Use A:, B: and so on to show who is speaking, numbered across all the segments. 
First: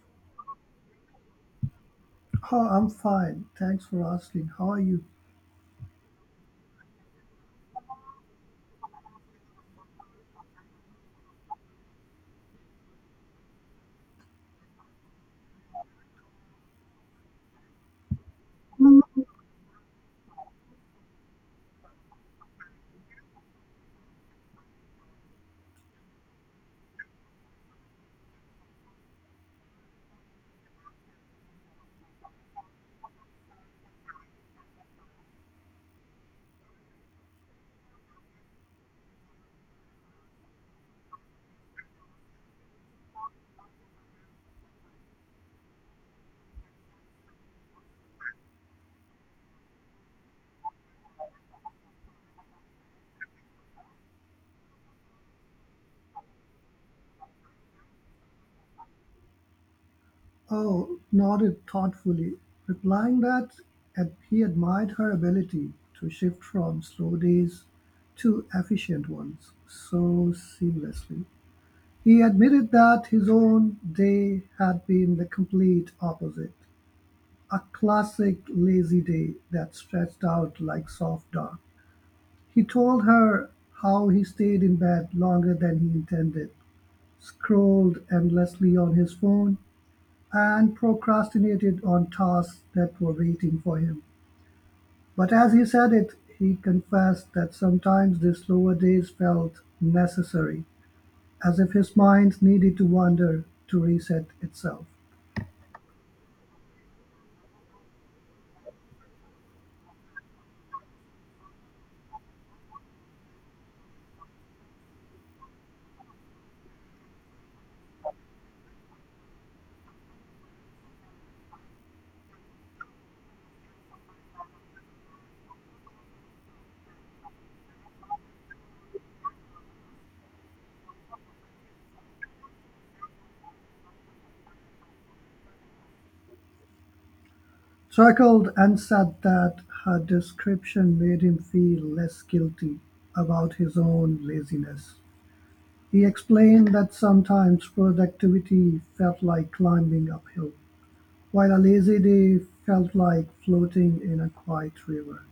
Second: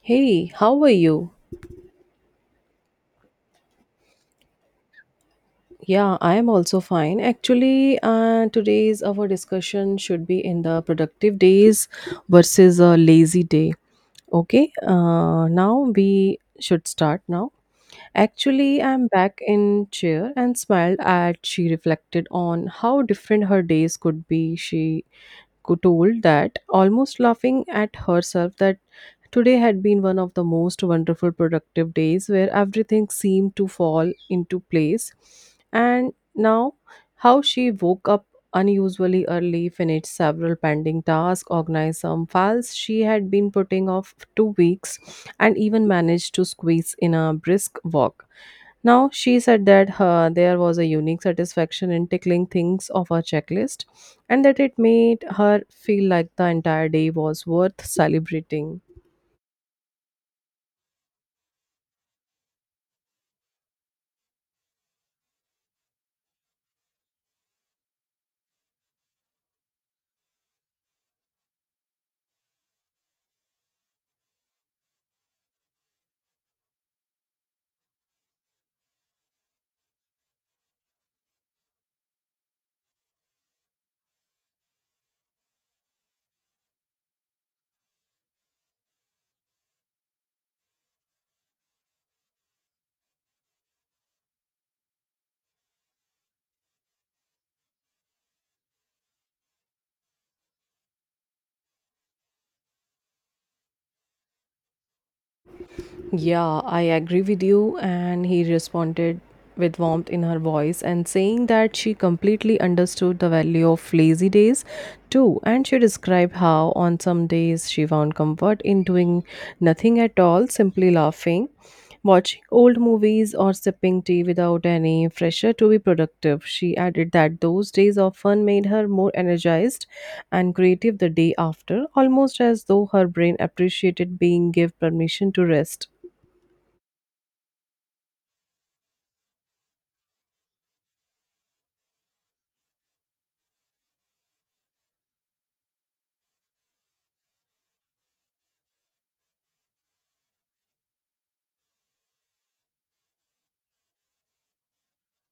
A: Hey, how are you?
B: Oh, I'm fine. Thanks for asking. How are you?
A: Yeah, I am also fine. Actually, today's our discussion should be in the productive days versus a lazy day. Okay, now we should start now. Actually, I'm back in chair and smiled at she reflected on how different her days could be. She could told that almost laughing at herself that today had been one of the most wonderful productive days where everything seemed to fall into place. And now, how she woke up unusually early, finished several pending tasks, organized some files she had been putting off for 2 weeks, and even managed to squeeze in a brisk walk. Now, she said that her, there was a unique satisfaction in tickling things off her checklist and that it made her feel like the entire day was worth celebrating.
B: Oh, nodded thoughtfully, replying that he admired her ability to shift from slow days to efficient ones so seamlessly. He admitted that his own day had been the complete opposite a classic lazy day that stretched out like soft dock. He told her how he stayed in bed longer than he intended scrolled endlessly on his phone, and procrastinated on tasks that were waiting for him. But as he said it, he confessed that sometimes the slower days felt necessary, as if his mind needed to wander to reset itself.
A: Yeah, I agree with you. And he responded with warmth in her voice and saying that she completely understood the value of lazy days too. And she described how on some days she found comfort in doing nothing at all, simply laughing, watching old movies, or sipping tea without any pressure to be productive. She added that those days often made her more energized and creative the day after, almost as though her brain appreciated being given permission to rest.
B: Chuckled and said that her description made him feel less guilty about his own laziness. He explained that sometimes productivity felt like climbing uphill while Alesi Dei felt like floating in a quiet river,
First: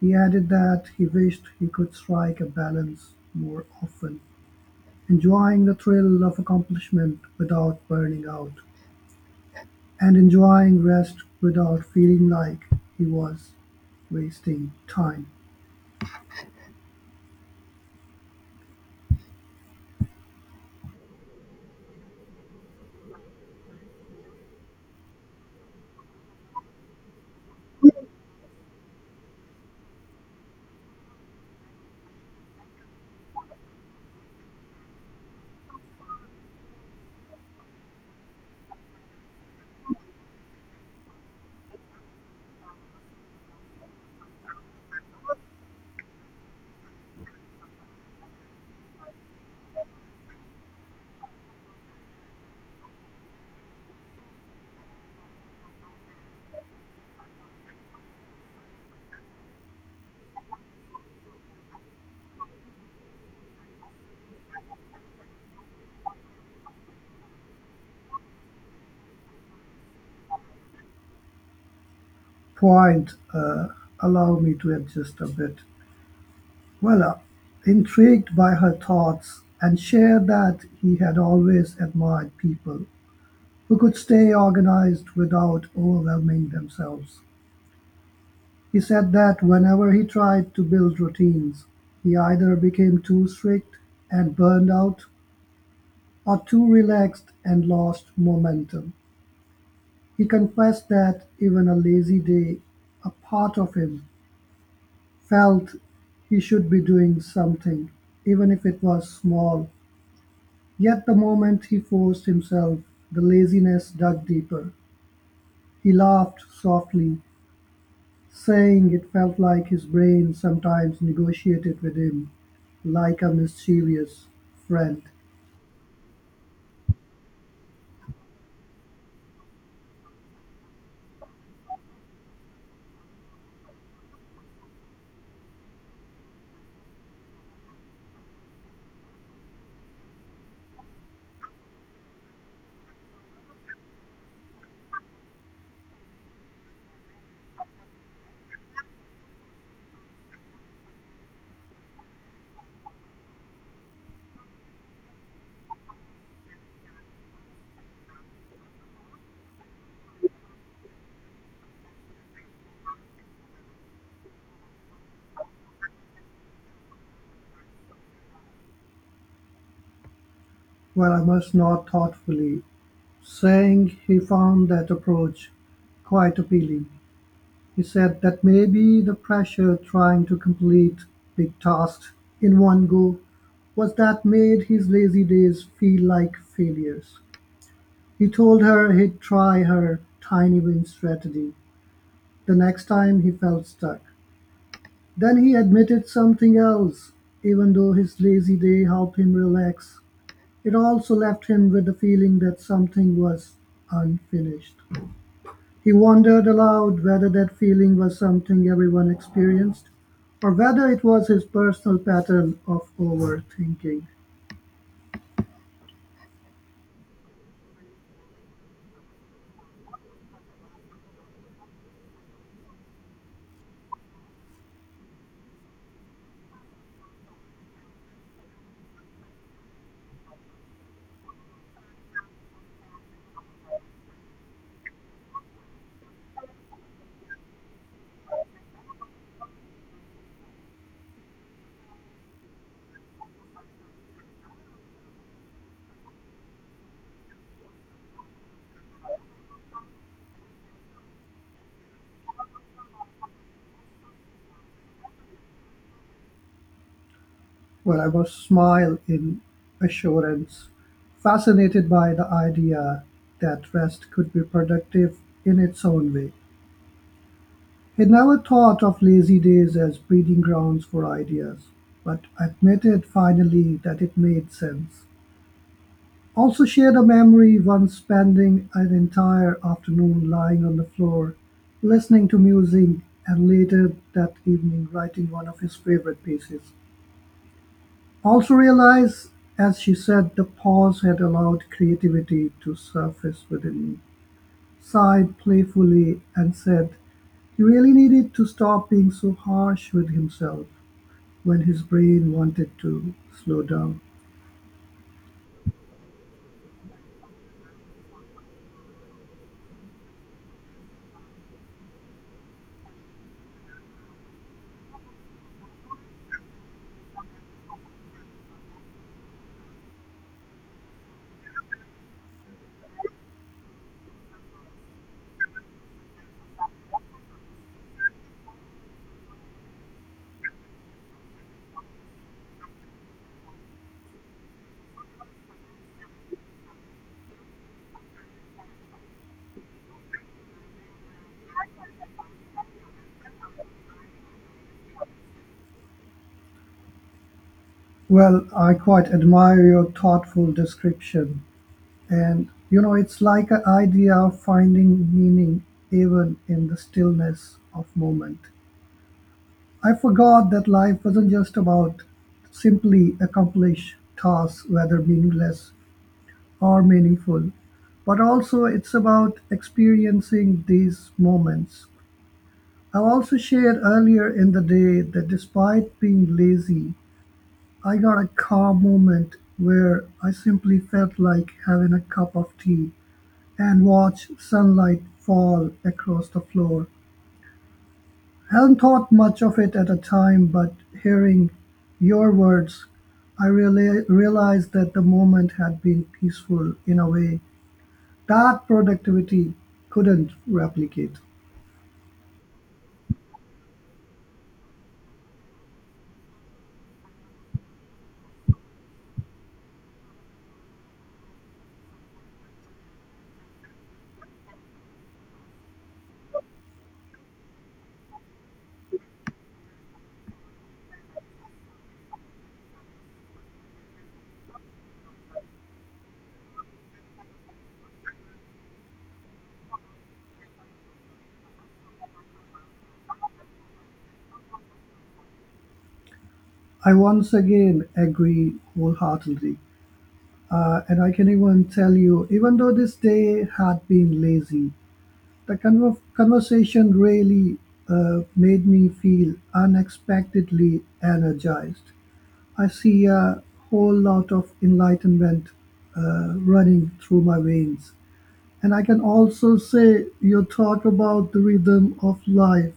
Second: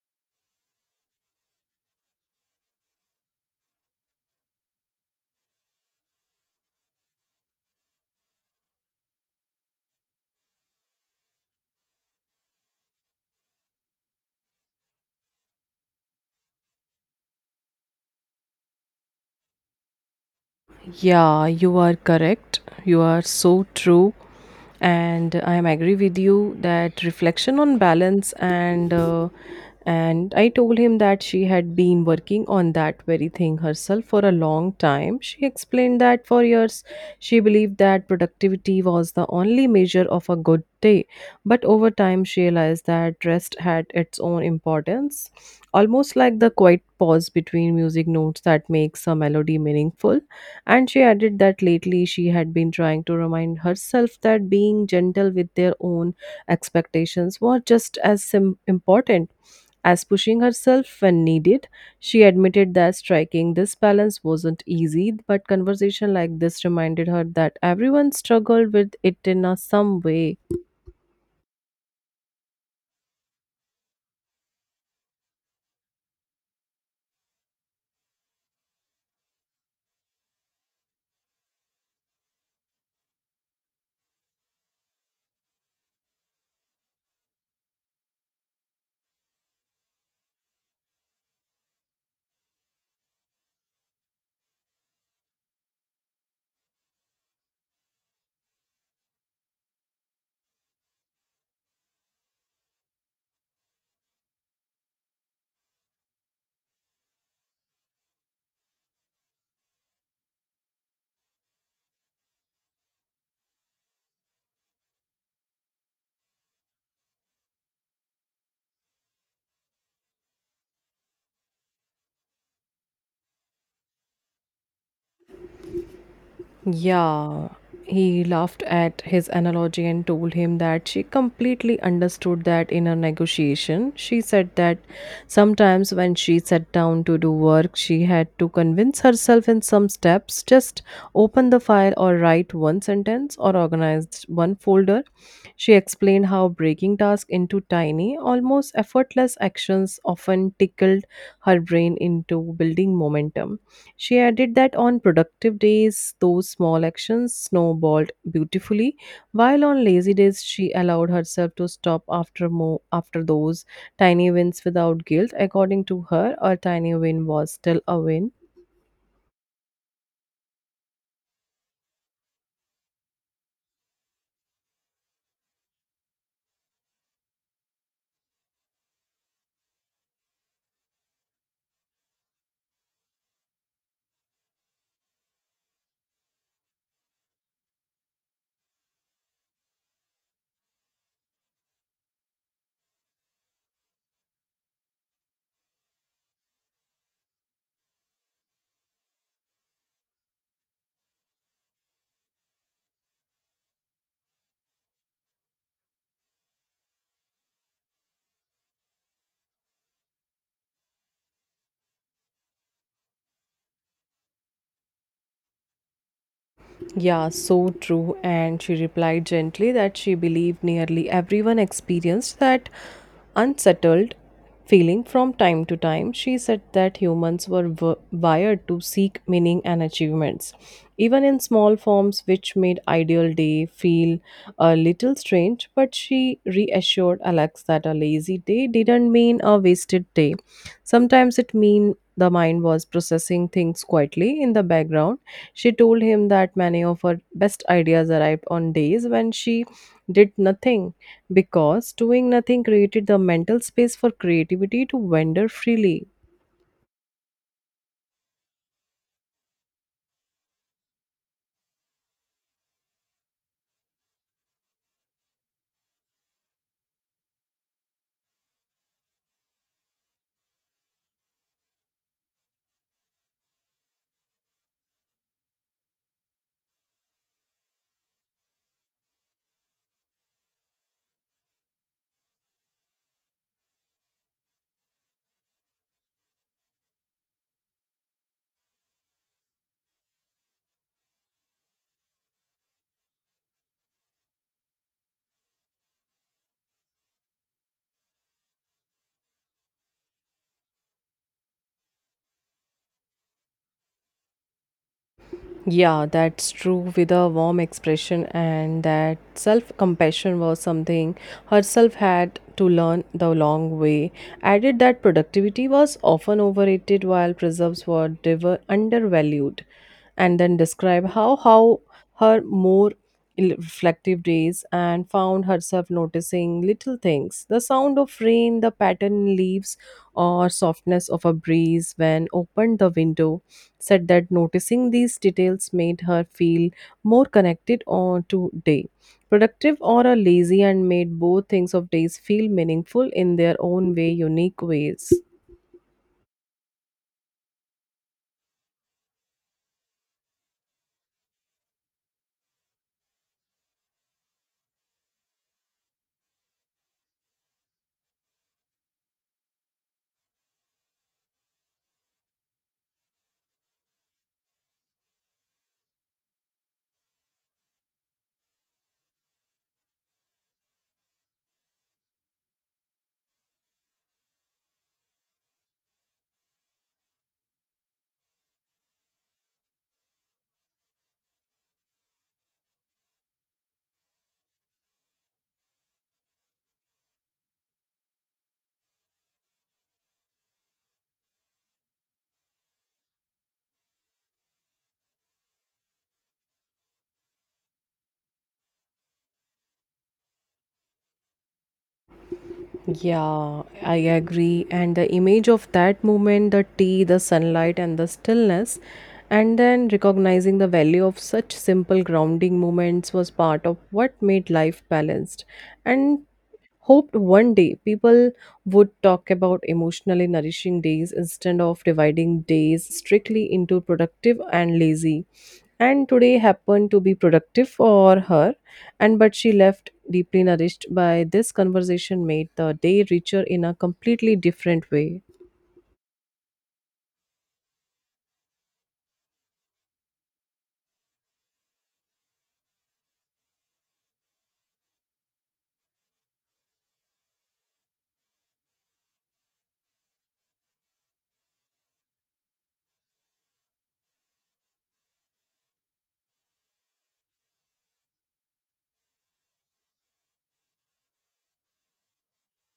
B: he added that he wished he could strike a balance more often, enjoying the thrill of accomplishment without burning out, and enjoying rest without feeling like he was wasting time.
A: Yeah, you are correct. You are so true. And I am agree with you that reflection on balance and I told him that she had been working on that very thing herself for a long time. She explained that for years she believed that productivity was the only measure of a good day, but over time she realized that rest had its own importance, almost like the quiet pause between music notes that makes a melody meaningful, and she added that lately she had been trying to remind herself that being gentle with their own expectations was just as important as pushing herself when needed. She admitted that striking this balance wasn't easy, but conversation like this reminded her that everyone struggled with it in a some way.
B: Point, allow me to adjust a bit. Well, intrigued by her thoughts, and shared that he had always admired people who could stay organized without overwhelming themselves. He said that whenever he tried to build routines, he either became too strict and burned out or too relaxed and lost momentum. He confessed that even a lazy day, a part of him felt he should be doing something, even if it was small. Yet the moment he forced himself, the laziness dug deeper. He laughed softly saying it felt like his brain sometimes negotiated with him, like a mischievous friend.
A: Yeah, he laughed at his analogy and told him that she completely understood that in a negotiation. She said that sometimes when she sat down to do work, she had to convince herself in some steps just open the file or write one sentence or organize one folder. She explained how breaking tasks into tiny, almost effortless actions often tickled her brain into building momentum. She added that on productive days, those small actions snowballed beautifully, while on lazy days, she allowed herself to stop after more after those tiny wins without guilt. According to her, a tiny win was still a win.
B: Well, I must nod thoughtfully, saying he found that approach quite appealing. He said that maybe the pressure trying to complete big tasks in one go was that made his lazy days feel like failures. He told her he'd try her tiny win strategy the next time he felt stuck. Then he admitted something else. Even though his lazy day helped him relax, it also left him with the feeling that something was unfinished. He wondered aloud whether that feeling was something everyone experienced or whether it was his personal pattern of overthinking.
A: Yeah, so true. And she replied gently that she believed nearly everyone experienced that unsettled feeling from time to time. She said that humans were wired to seek meaning and achievements, even in small forms, which made ideal day feel a little strange. But she reassured Alex that a lazy day didn't mean a wasted day. Sometimes it mean the mind was processing things quietly in the background. She told him that many of her best ideas arrived on days when she did nothing because doing nothing created the mental space for creativity to wander freely.
B: Well, I was smile in assurance, fascinated by the idea that rest could be productive in its own way. He never thought of lazy days as breeding grounds for ideas, but admitted finally that it made sense. Also shared a memory once spending an entire afternoon lying on the floor, listening to music, and later that evening writing one of his favorite pieces. Also realized, as she said, the pause had allowed creativity to surface within me. Sighed playfully and said he really needed to stop being so harsh with himself when his brain wanted to slow down.
A: Yeah, that's true with a warm expression, and that self compassion was something herself had to learn the long way. Added that productivity was often overrated while preserves were undervalued, and then describe how her more reflective days and found herself noticing little things, the sound of rain, the pattern in leaves, or softness of a breeze when opened the window. Said that noticing these details made her feel more connected on to day, productive or a lazy, and made both things of days feel meaningful in their own way, unique ways.
B: Well, I quite admire your thoughtful description. And, you know, it's like an idea of finding meaning even in the stillness of moment. I forgot that life wasn't just about simply accomplish tasks, whether meaningless or meaningful, but also it's about experiencing these moments. I also shared earlier in the day that despite being lazy, I got a calm moment where I simply felt like having a cup of tea and watch sunlight fall across the floor. Hadn't thought much of it at the time, but hearing your words, I really realized that the moment had been peaceful in a way that productivity couldn't replicate.
A: Yeah, I agree. And the image of that moment, the tea, the sunlight, and the stillness, and then recognizing the value of such simple grounding moments was part of what made life balanced. And hoped one day people would talk about emotionally nourishing days instead of dividing days strictly into productive and lazy, and today happened to be productive for her, and but she left deeply nourished by this conversation made the day richer in a completely different way.
B: I once again agree wholeheartedly. And I can even tell you, even though this day had been lazy, the conversation really made me feel unexpectedly energized. I see a whole lot of enlightenment running through my veins. And I can also say your talk about the rhythm of life,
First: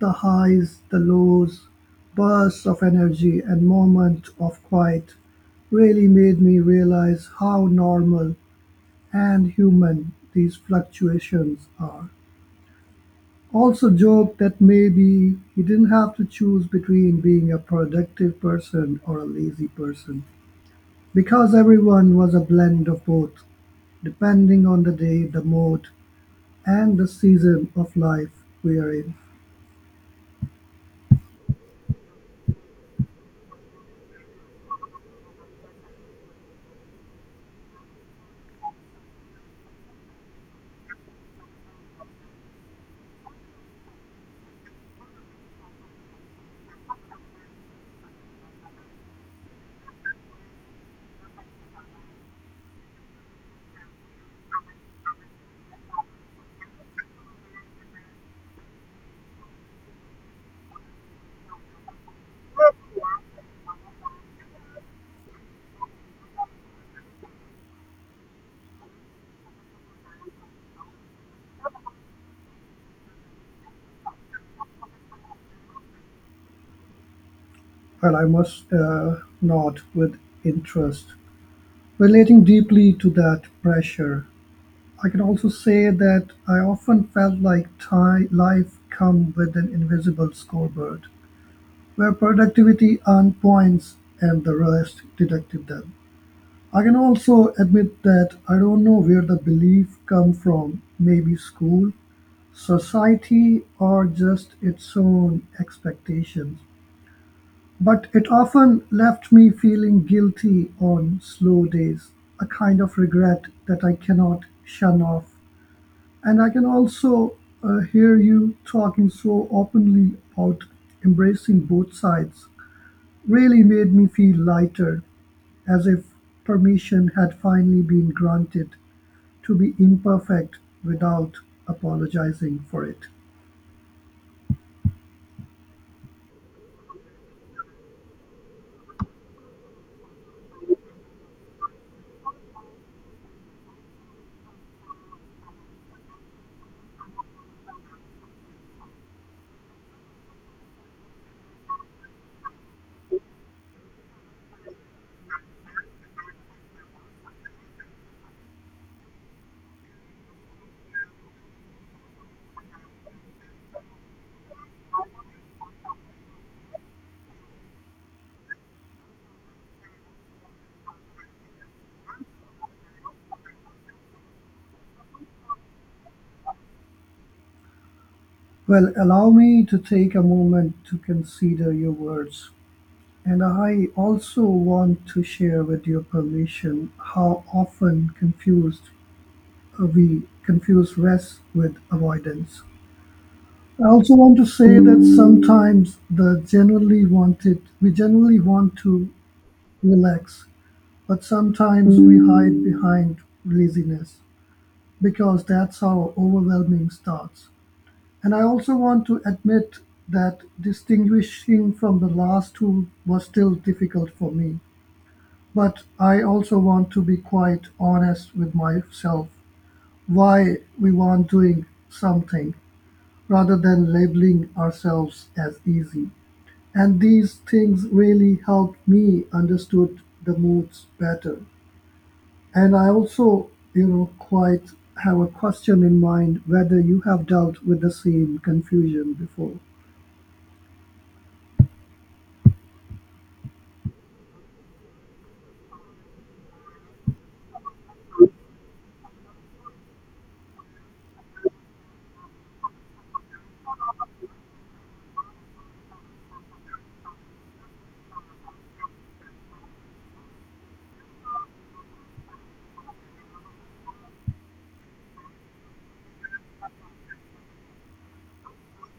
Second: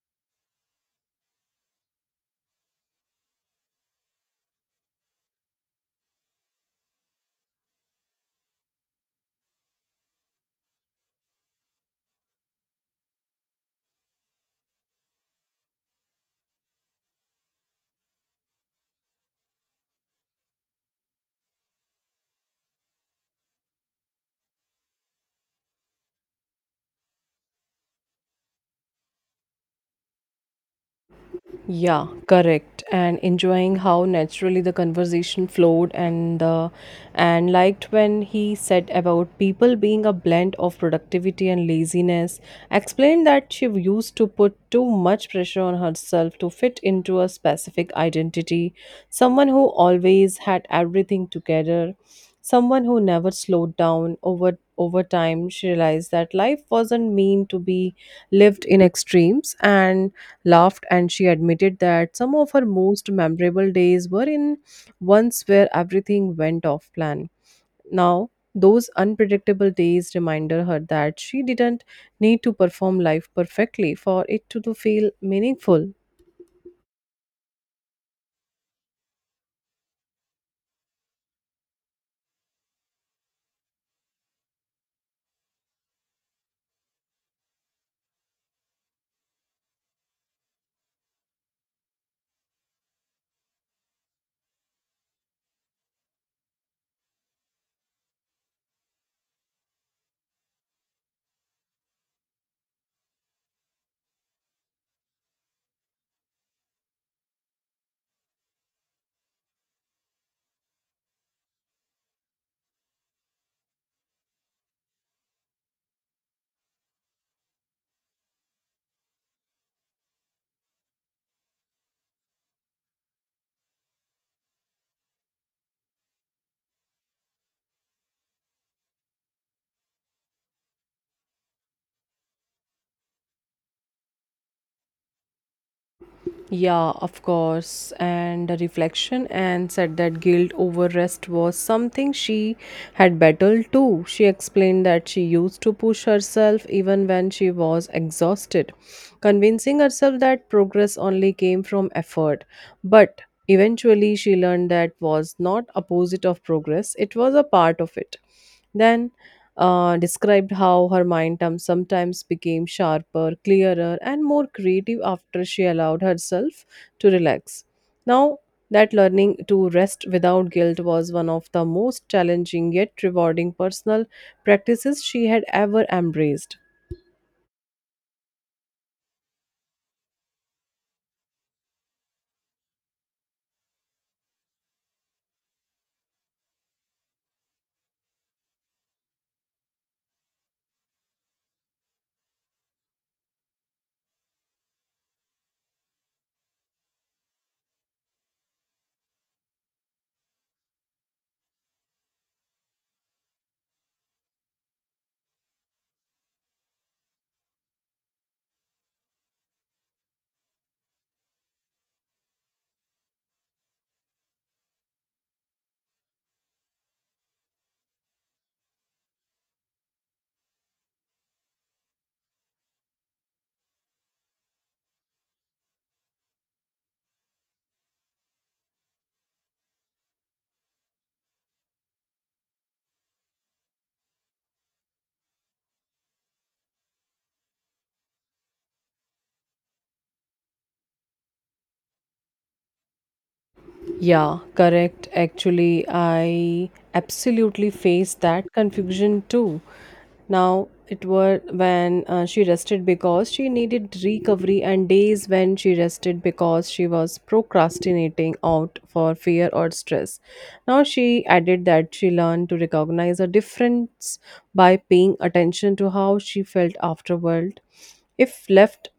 B: the highs, the lows, bursts of energy, and moments of quiet really made me realize how normal and human these fluctuations are. Also joked that maybe he didn't have to choose between being a productive person or a lazy person, because everyone was a blend of both, depending on the day, the mood, and the season of life we are in.
A: Yeah, correct. And enjoying how naturally the conversation flowed and liked when he said about people being a blend of productivity and laziness. Explained that she used to put too much pressure on herself to fit into a specific identity, someone who always had everything together. Someone who never slowed down over time, she realized that life wasn't meant to be lived in extremes, and laughed and she admitted that some of her most memorable days were in ones where everything went off plan. Now, those unpredictable days reminded her that she didn't need to perform life perfectly for it to feel meaningful.
B: Well, I must nod with interest. Relating deeply to that pressure, I can also say that I often felt like ti life come with an invisible scoreboard where productivity and points and the rest deducted them. I can also admit that I don't know where the belief come from, maybe school, society or just its own expectations. But it often left me feeling guilty on slow days, a kind of regret that I cannot shun off. And I can also hear you talking so openly about embracing both sides really made me feel lighter, as if permission had finally been granted to be imperfect without apologizing for it.
A: Yeah, of course. And the reflection and said that guilt over rest was something she had battled too. She explained that she used to push herself even when she was exhausted, convincing herself that progress only came from effort. But eventually she learned that was not opposite of progress, it was a part of it. Then described how her mind term sometimes became sharper, clearer, and more creative after she allowed herself to relax. Now, that learning to rest without guilt was one of the most challenging yet rewarding personal practices she had ever embraced.
B: Well, allow me to take a moment to consider your words. And I also want to share with your permission how often confused we confuse rest with avoidance. I also want to say that sometimes the generally wanted we generally want to relax but sometimes we hide behind laziness because that's how overwhelming starts. And I also want to admit that distinguishing from the last two was still difficult for me. But I also want to be quite honest with myself why we want doing something rather than labeling ourselves as easy. And these things really helped me understood the moods better. And I also, you know, quite have a question in mind whether you have dealt with the same confusion before.
A: Yeah, correct. Actually, I absolutely faced that confusion too. Now, it were when she rested because she needed recovery, and days when she rested because she was procrastinating out for fear or stress. Now, she added that she learned to recognize a difference by paying attention to how she felt afterward. If left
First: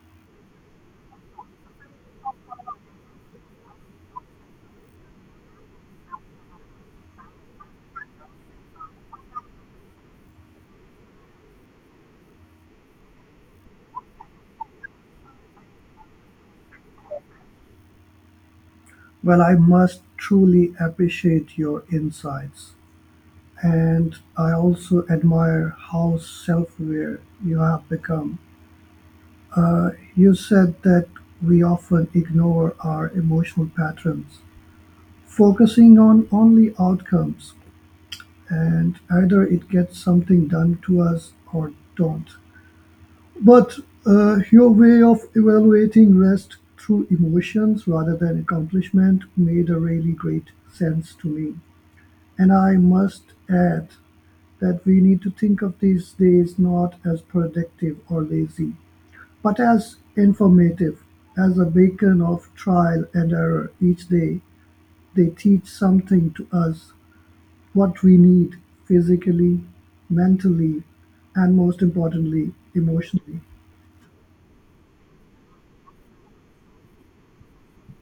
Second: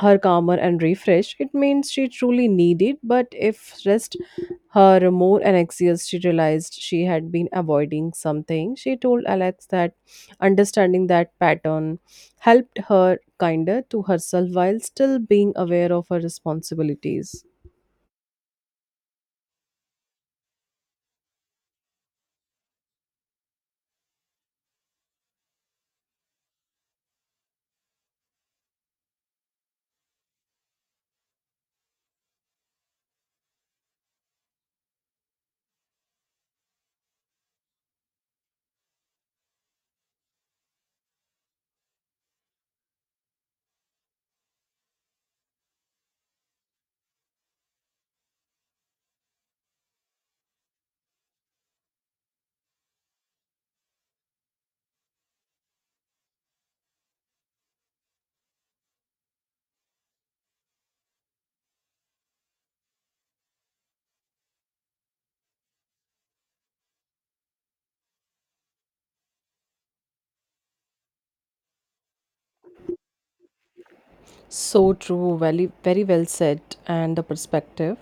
A: her calmer and refreshed, it means she truly needed, but if stressed her more and anxious, she realized she had been avoiding something. She told Alex that understanding that pattern helped her kinder to herself while still being aware of her responsibilities.
B: Well, I must truly appreciate your insights. And I also admire how self aware you have become. You said that we often ignore our emotional patterns, focusing on only outcomes, and either it gets something done to us or don't. But your way of evaluating rest through emotions rather than accomplishment made a really great sense to me. And I must add that we need to think of these days not as productive or lazy, but as informative, as a beacon of trial and error each day. They teach something to us what we need physically, mentally, and most importantly, emotionally.
A: So true, very, very well said, and the perspective.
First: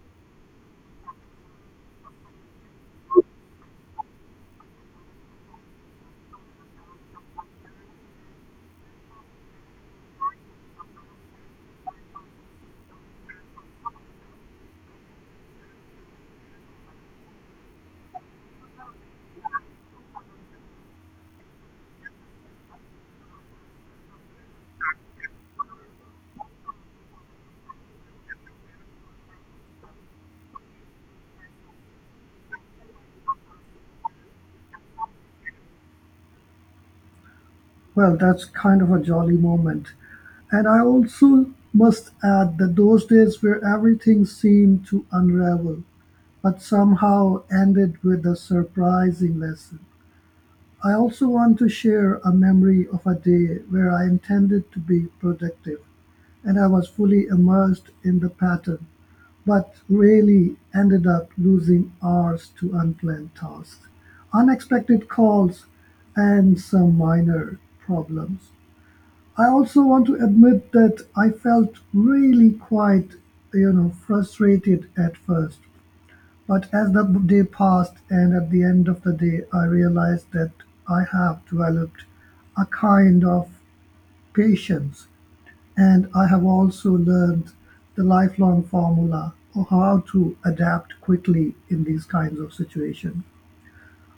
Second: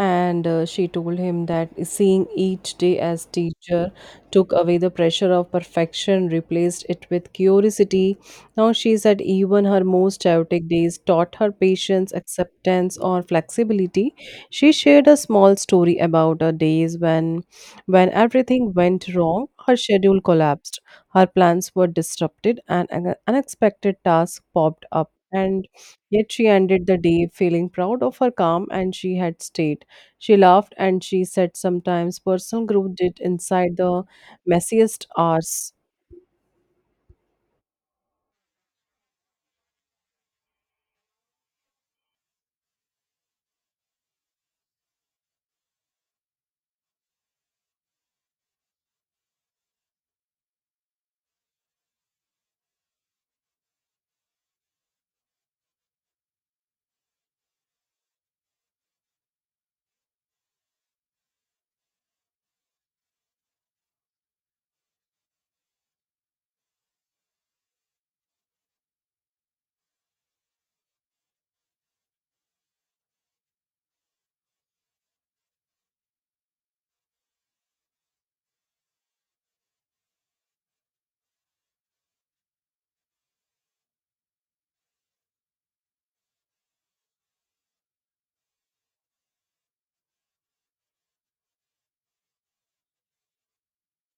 A: And she told him that seeing each day as teacher took away the pressure of perfection, replaced it with curiosity. Now she said even her most chaotic days taught her patience, acceptance, or flexibility. She shared a small story about her days when everything went wrong, her schedule collapsed, her plans were disrupted, and an unexpected task popped up. And yet she ended the day feeling proud of her calm and she had stayed. She laughed and she said sometimes personal growth did inside the messiest hours.
B: Well, that's kind of a jolly moment. And I also must add that those days where everything seemed to unravel, but somehow ended with a surprising lesson. I also want to share a memory of a day where I intended to be productive and I was fully immersed in the pattern, but really ended up losing hours to unplanned tasks, unexpected calls, and some minor problems. I also want to admit that I felt really quite, you know, frustrated at first but as the day passed and at the end of the day I realized that I have developed a kind of patience and I have also learned the lifelong formula of how to adapt quickly in these kinds of situations.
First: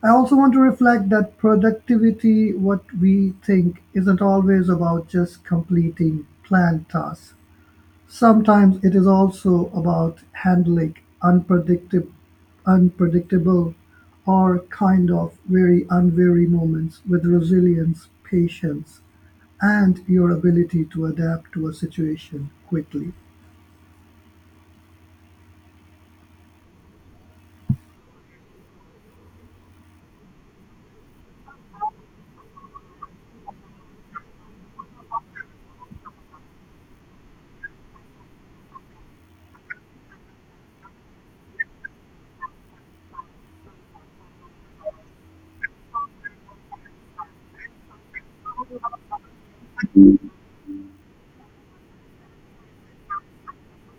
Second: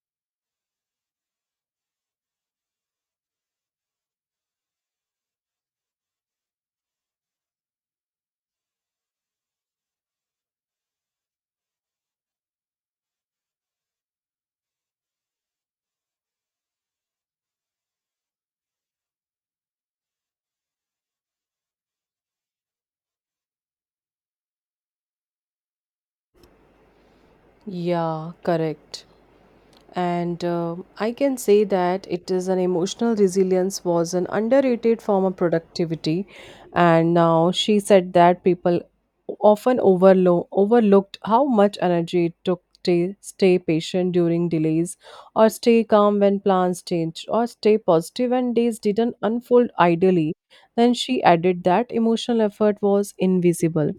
B: I also want to reflect that productivity, what we think, isn't always about just completing planned tasks. Sometimes it is also about handling unpredictable unpredictable, or kind of very unwary moments with resilience, patience, and your ability to adapt to a situation quickly.
A: Yeah, correct. And I can say that it is an emotional resilience was an underrated form of productivity, and now she said that people often overlooked how much energy it took to stay patient during delays or stay calm when plans changed or stay positive when days didn't unfold ideally. Then she added that emotional effort was invisible,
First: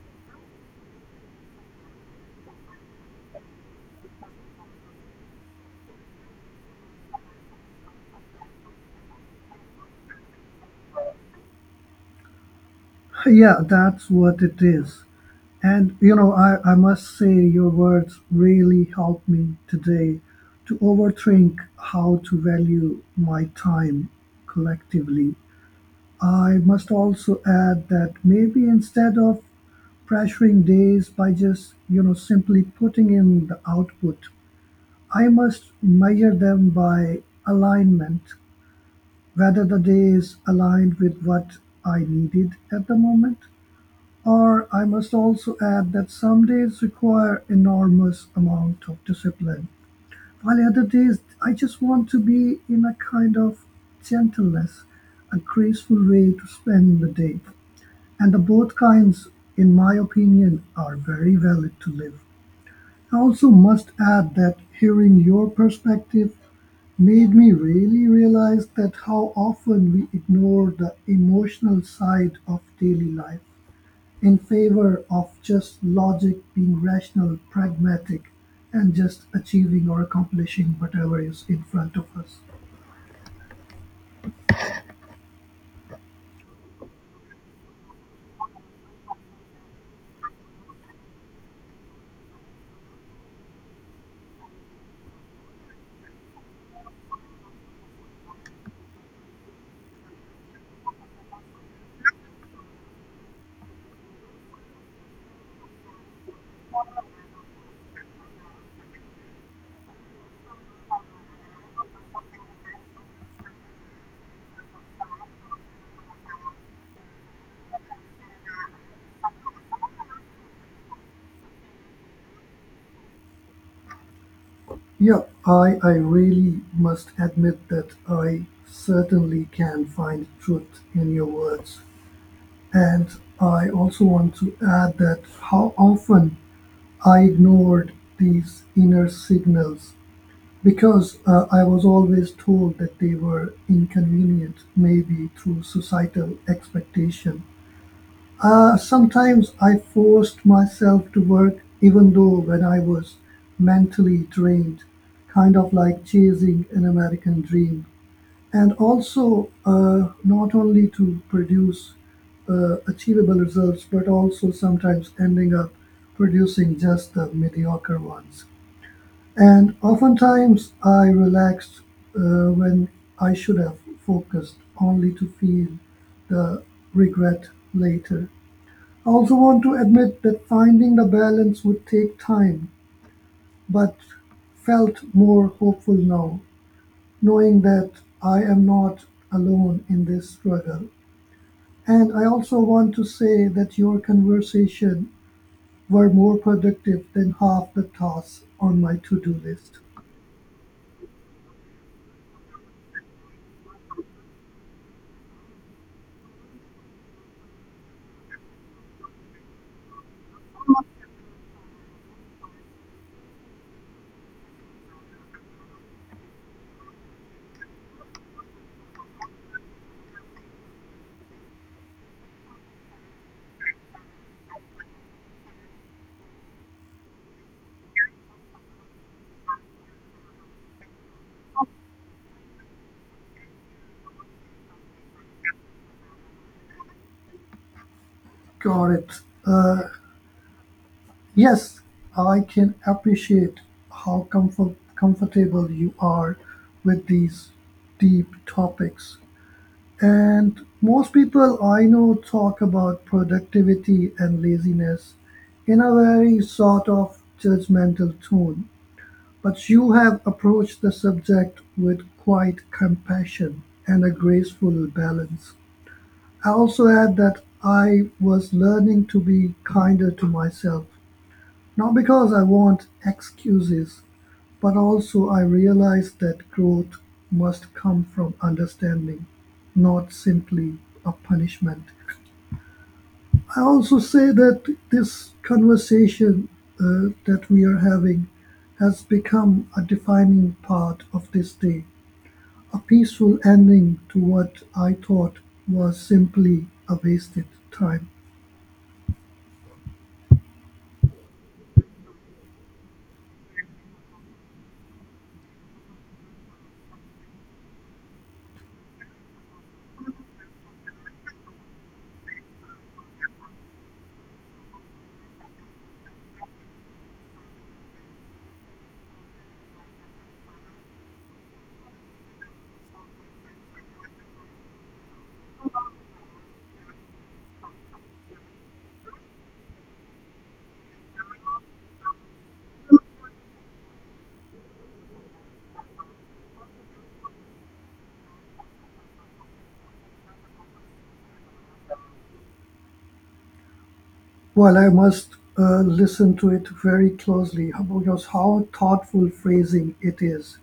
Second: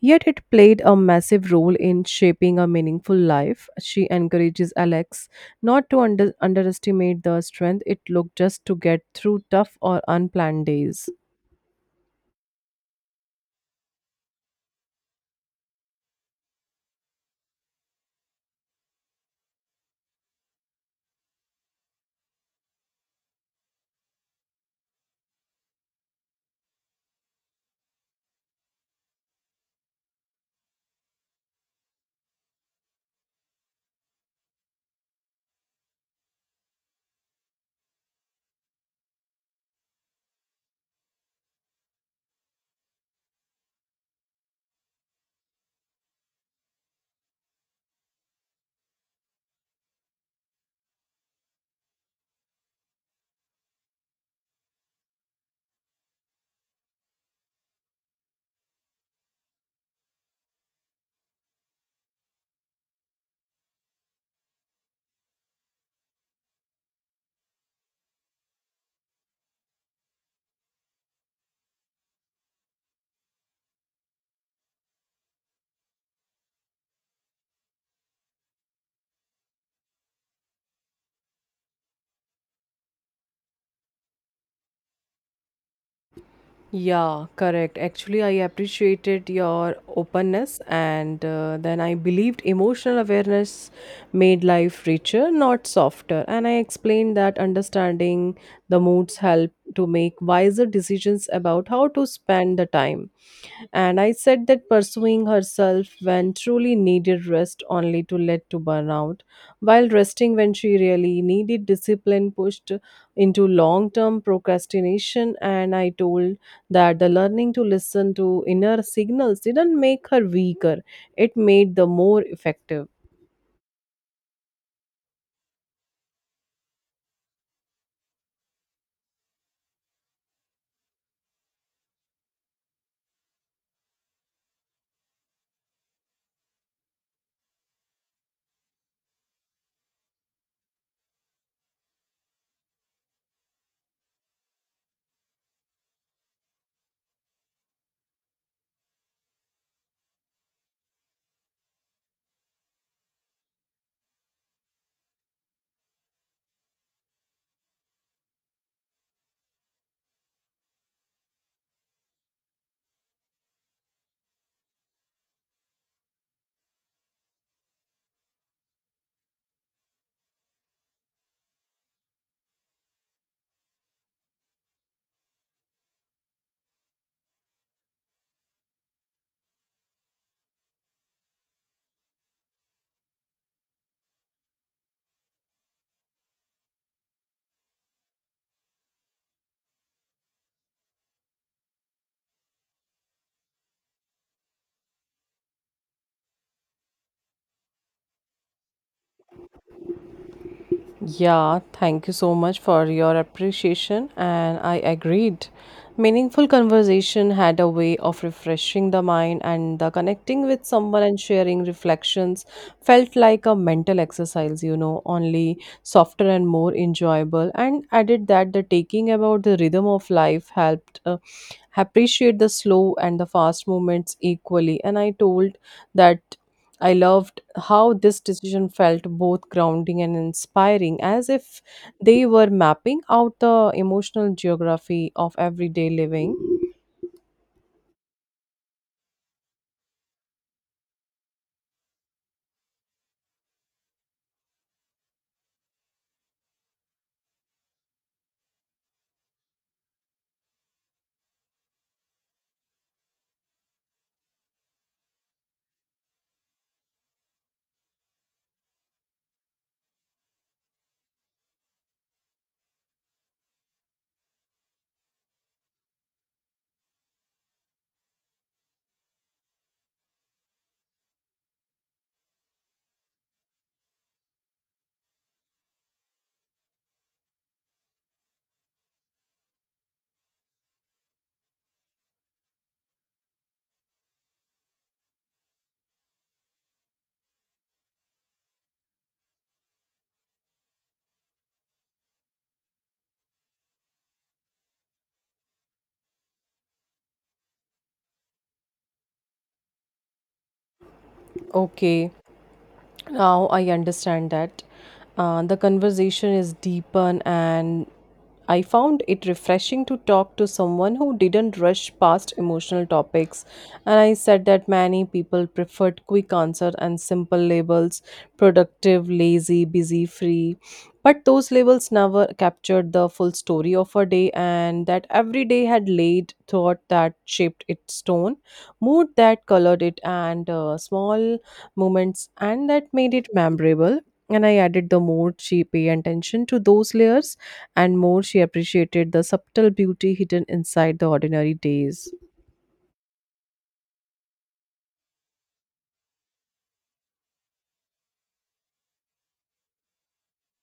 A: yet it played a massive role in shaping a meaningful life. She encourages Alex not to underestimate the strength it took just to get through tough or unplanned days.
B: Yeah, that's what it is. And you know, I must say your words really helped me today to overthink how to value my time collectively. I must also add that maybe instead of pressuring days by just, you know, simply putting in the output, I must measure them by alignment, whether the day is aligned with what I needed at the moment. Or I must also add that some days require enormous amount of discipline, while other days I just want to be in a kind of gentleness, a graceful way to spend the day. And the both kinds, in my opinion, are very valid to live. I also must add that hearing your perspective made me really realize that how often we ignore the emotional side of daily life in favor of just logic being rational, pragmatic, and just achieving or accomplishing whatever is in front of us.
A: Yeah, correct. Actually, I appreciated your openness, and then I believed emotional awareness made life richer, not softer. And I explained that understanding the moods help to make wiser decisions about how to spend the time. And I said that pursuing herself when truly needed rest only to lead to burnout, while resting when she really needed discipline pushed into long term procrastination. And I told that the learning to listen to inner signals didn't make her weaker, it made the more effective.
B: Yeah, I really must admit that I certainly can find truth in your words. And I also want to add that how often I ignored these inner signals because I was always told that they were inconvenient, maybe through societal expectation. Sometimes I forced myself to work even though when I was mentally drained, kind of like chasing an American dream. And also, not only to produce achievable results, but also sometimes ending up producing just the mediocre ones. And oftentimes I relaxed when I should have focused only to feel the regret later. I also want to admit that finding the balance would take time, but felt more hopeful now, knowing that I am not alone in this struggle. And I also want to say that your conversation were more productive than half the tasks on my to-do list.
A: Yeah, thank you so much for your appreciation, and I agreed. Meaningful conversation had a way of refreshing the mind, and the connecting with someone and sharing reflections felt like a mental exercise, only softer and more enjoyable. And added that the taking about the rhythm of life helped appreciate the slow and the fast moments equally. And I told that. I loved how this decision felt both grounding and inspiring, as if they were mapping out the emotional geography of everyday living.
B: Got it. Uh, yes, I can appreciate how comfortable you are with these deep topics. And most people I know talk about productivity and laziness in a very sort of judgmental tone, but you have approached the subject with quite compassion and a graceful balance. I also add that I was learning to be kinder to myself not because I want excuses, but also I realize that growth must come from understanding, not simply a punishment. I also say that this conversation that we are having has become a defining part of this day, a peaceful ending to what I thought was simply a wasted time.
A: Okay. Now I understand that the conversation is deepened, and I found it refreshing to talk to someone who didn't rush past emotional topics. And I said that many people preferred quick answers and simple labels: productive, lazy, busy, free. But those labels never captured the full story of a day, and that every day had laid thought that shaped its tone, mood that colored it, and small moments, and that made it memorable. And I added the more she paid attention to those layers, and more she appreciated the subtle beauty hidden inside the ordinary days.
B: Well, I must listen to it very closely because how thoughtful phrasing it is.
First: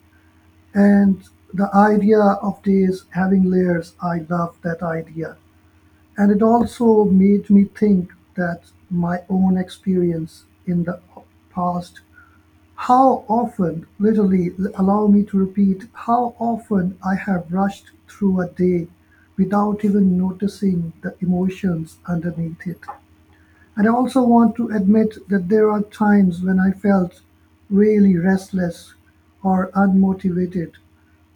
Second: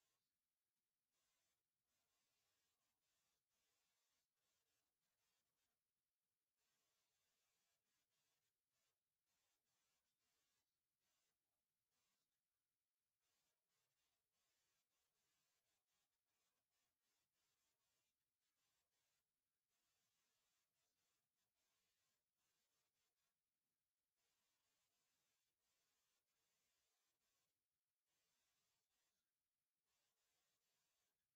B: And the idea of days having layers, I love that idea. And it also made me think that my own experience in the past, how often, literally, allow me to repeat, how often I have rushed through a day without even noticing the emotions underneath it. And I also want to admit that there are times when I felt really restless or unmotivated,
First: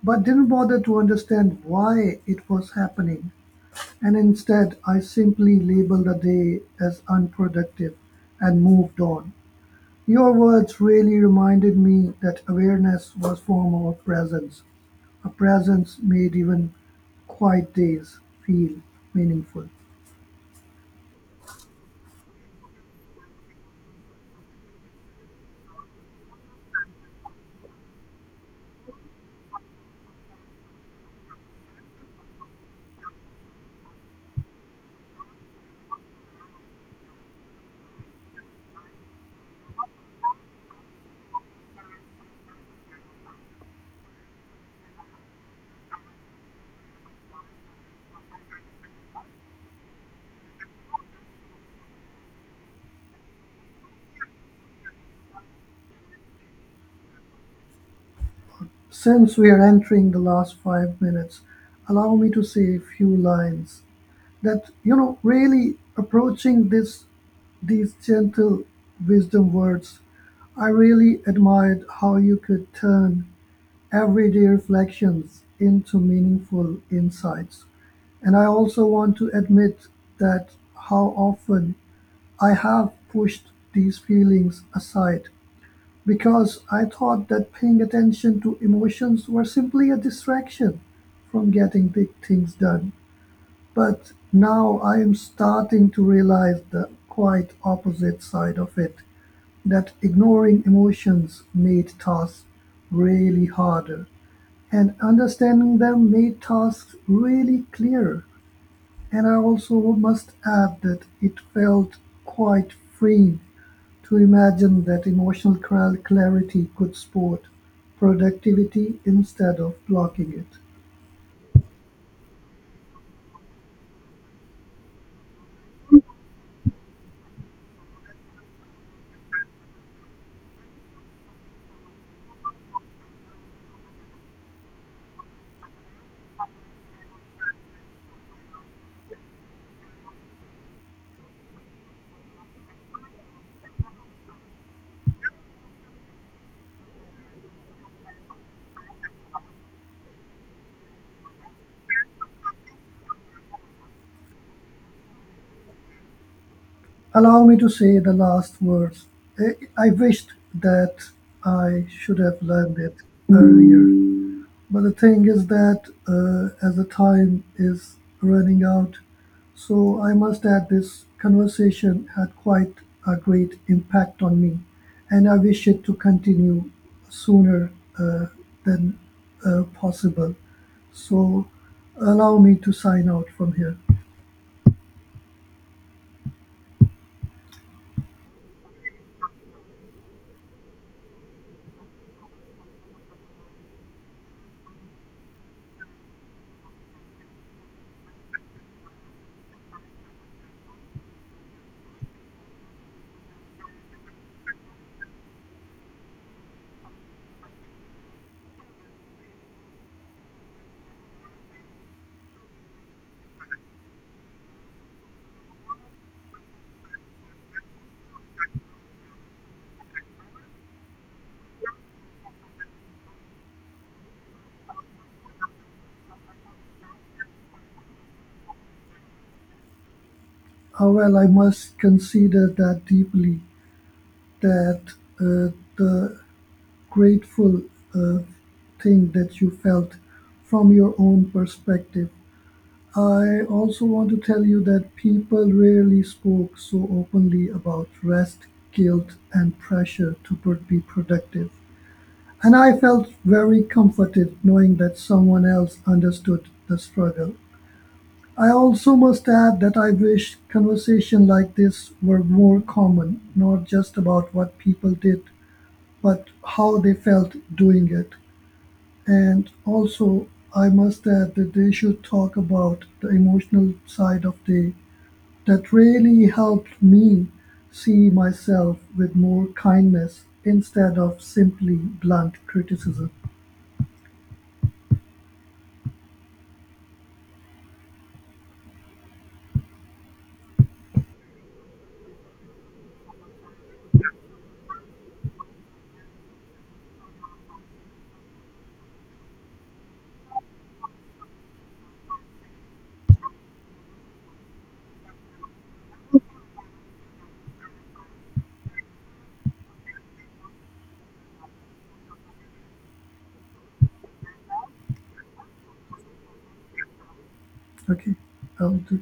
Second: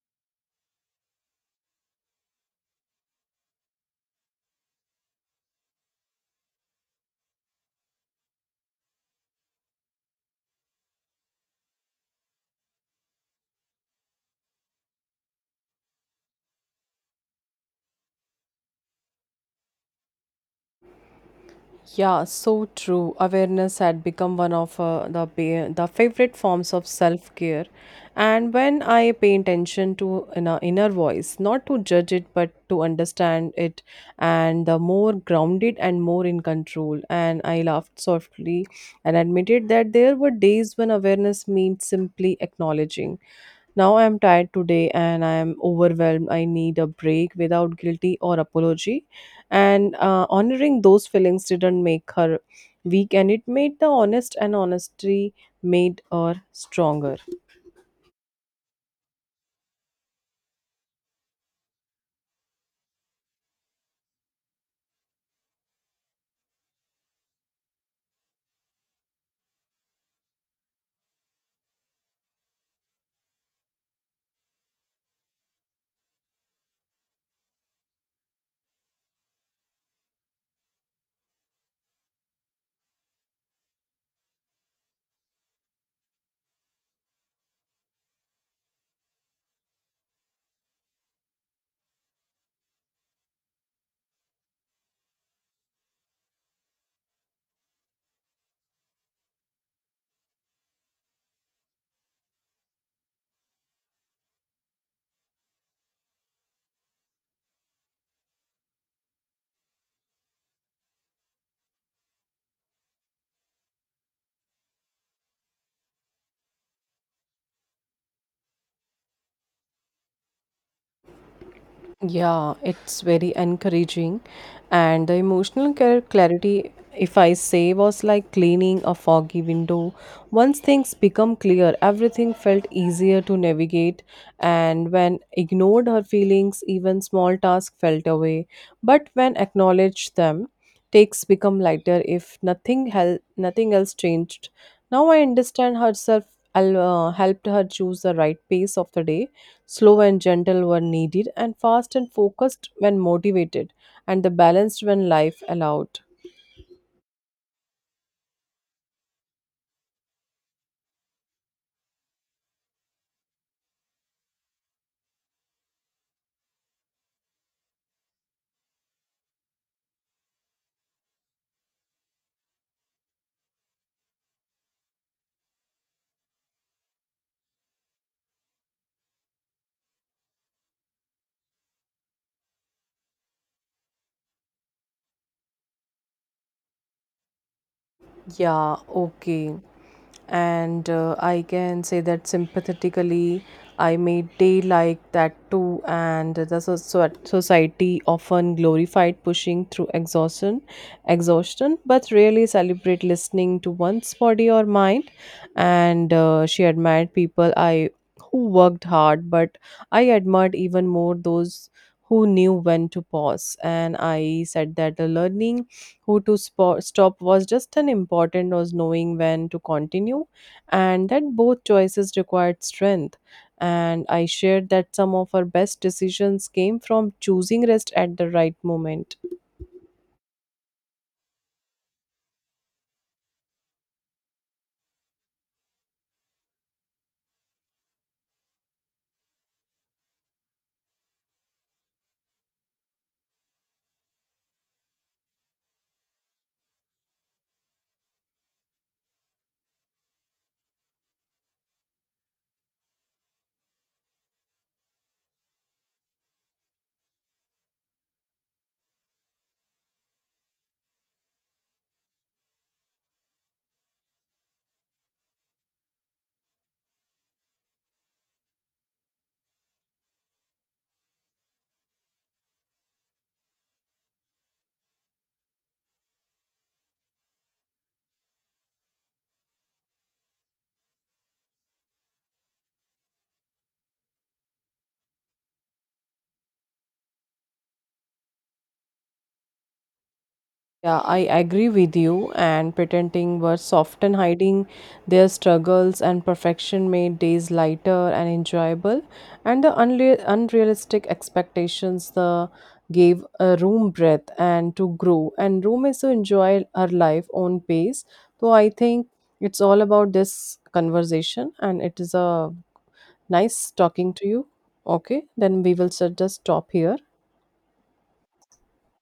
B: but didn't bother to understand why it was happening. And instead, I simply labeled the day as unproductive and moved on. Your words really reminded me that awareness was a form of presence. A presence made even quiet days feel meaningful.
A: Yeah, so true. Awareness had become one of the the favorite forms of self care, and when I pay attention to an inner voice, not to judge it but to understand it, and the more grounded and more in control. And I laughed softly and admitted that there were days when awareness means simply acknowledging. Now I am tired today and I am overwhelmed. I need a break without guilty or apology. And honoring those feelings didn't make her weak, and it made the honest, and honesty made her stronger.
B: Since we are entering the last 5 minutes, allow me to say a few lines that, you know, really approaching this, these gentle wisdom words, I really admired how you could turn everyday reflections into meaningful insights. And I also want to admit that how often I have pushed these feelings aside because I thought that paying attention to emotions were simply a distraction from getting big things done. But now I am starting to realize the quite opposite side of it that ignoring emotions made tasks really harder and understanding them made tasks really clearer. And I also must add that it felt quite freeing to imagine that emotional clarity could support productivity instead of blocking it.
A: Yeah, it's very encouraging. And the emotional care clarity, if I say, was like cleaning a foggy window. Once things become clear, everything felt easier to navigate. And when ignored her feelings, even small tasks felt away. But when acknowledged them, takes become lighter if nothing nothing else changed. Now I understand herself helped her choose the right pace of the day, slow and gentle when needed, and fast and focused when motivated, and the balanced when life allowed.
B: Allow me to say the last words. I, I wished that I should have learned it earlier. But the thing is that as the time is running out, so I must add this conversation had quite a great impact on me, and I wish it to continue sooner uh, than possible. So allow me to sign out from here.
A: Yeah, okay. And I can say that sympathetically I made day like that too, and the society often glorified pushing through exhaustion but rarely celebrate listening to one's body or mind, and she admired people I who worked hard, but I admired even more those who knew when to pause, and I said that the learning who to stop was just an important was knowing when to continue, and that both choices required strength, and I shared that some of our best decisions came from choosing rest at the right moment.
B: However, I must consider that deeply, that uh, the grateful uh, thing that you felt from your own perspective. I also want to tell you that people rarely spoke so openly about rest, guilt, and pressure to be productive. And I felt very comforted knowing that someone else understood the struggle. I also must add that I wish conversation like this were more common, not just about what people did, but how they felt doing it. And also, I must add that they should talk about the emotional side of day. That really helped me see myself with more kindness instead of simply blunt criticism.
A: Yeah, I agree with you. And pretending was often hiding their struggles and perfection made days lighter and enjoyable. And the unrealistic expectations the gave a room breath and to grow. And room is to enjoy her life on pace. So I think it's all about this conversation, and it is a nice talking to you. Okay, then we will just stop here.
B: Okay, I'll do.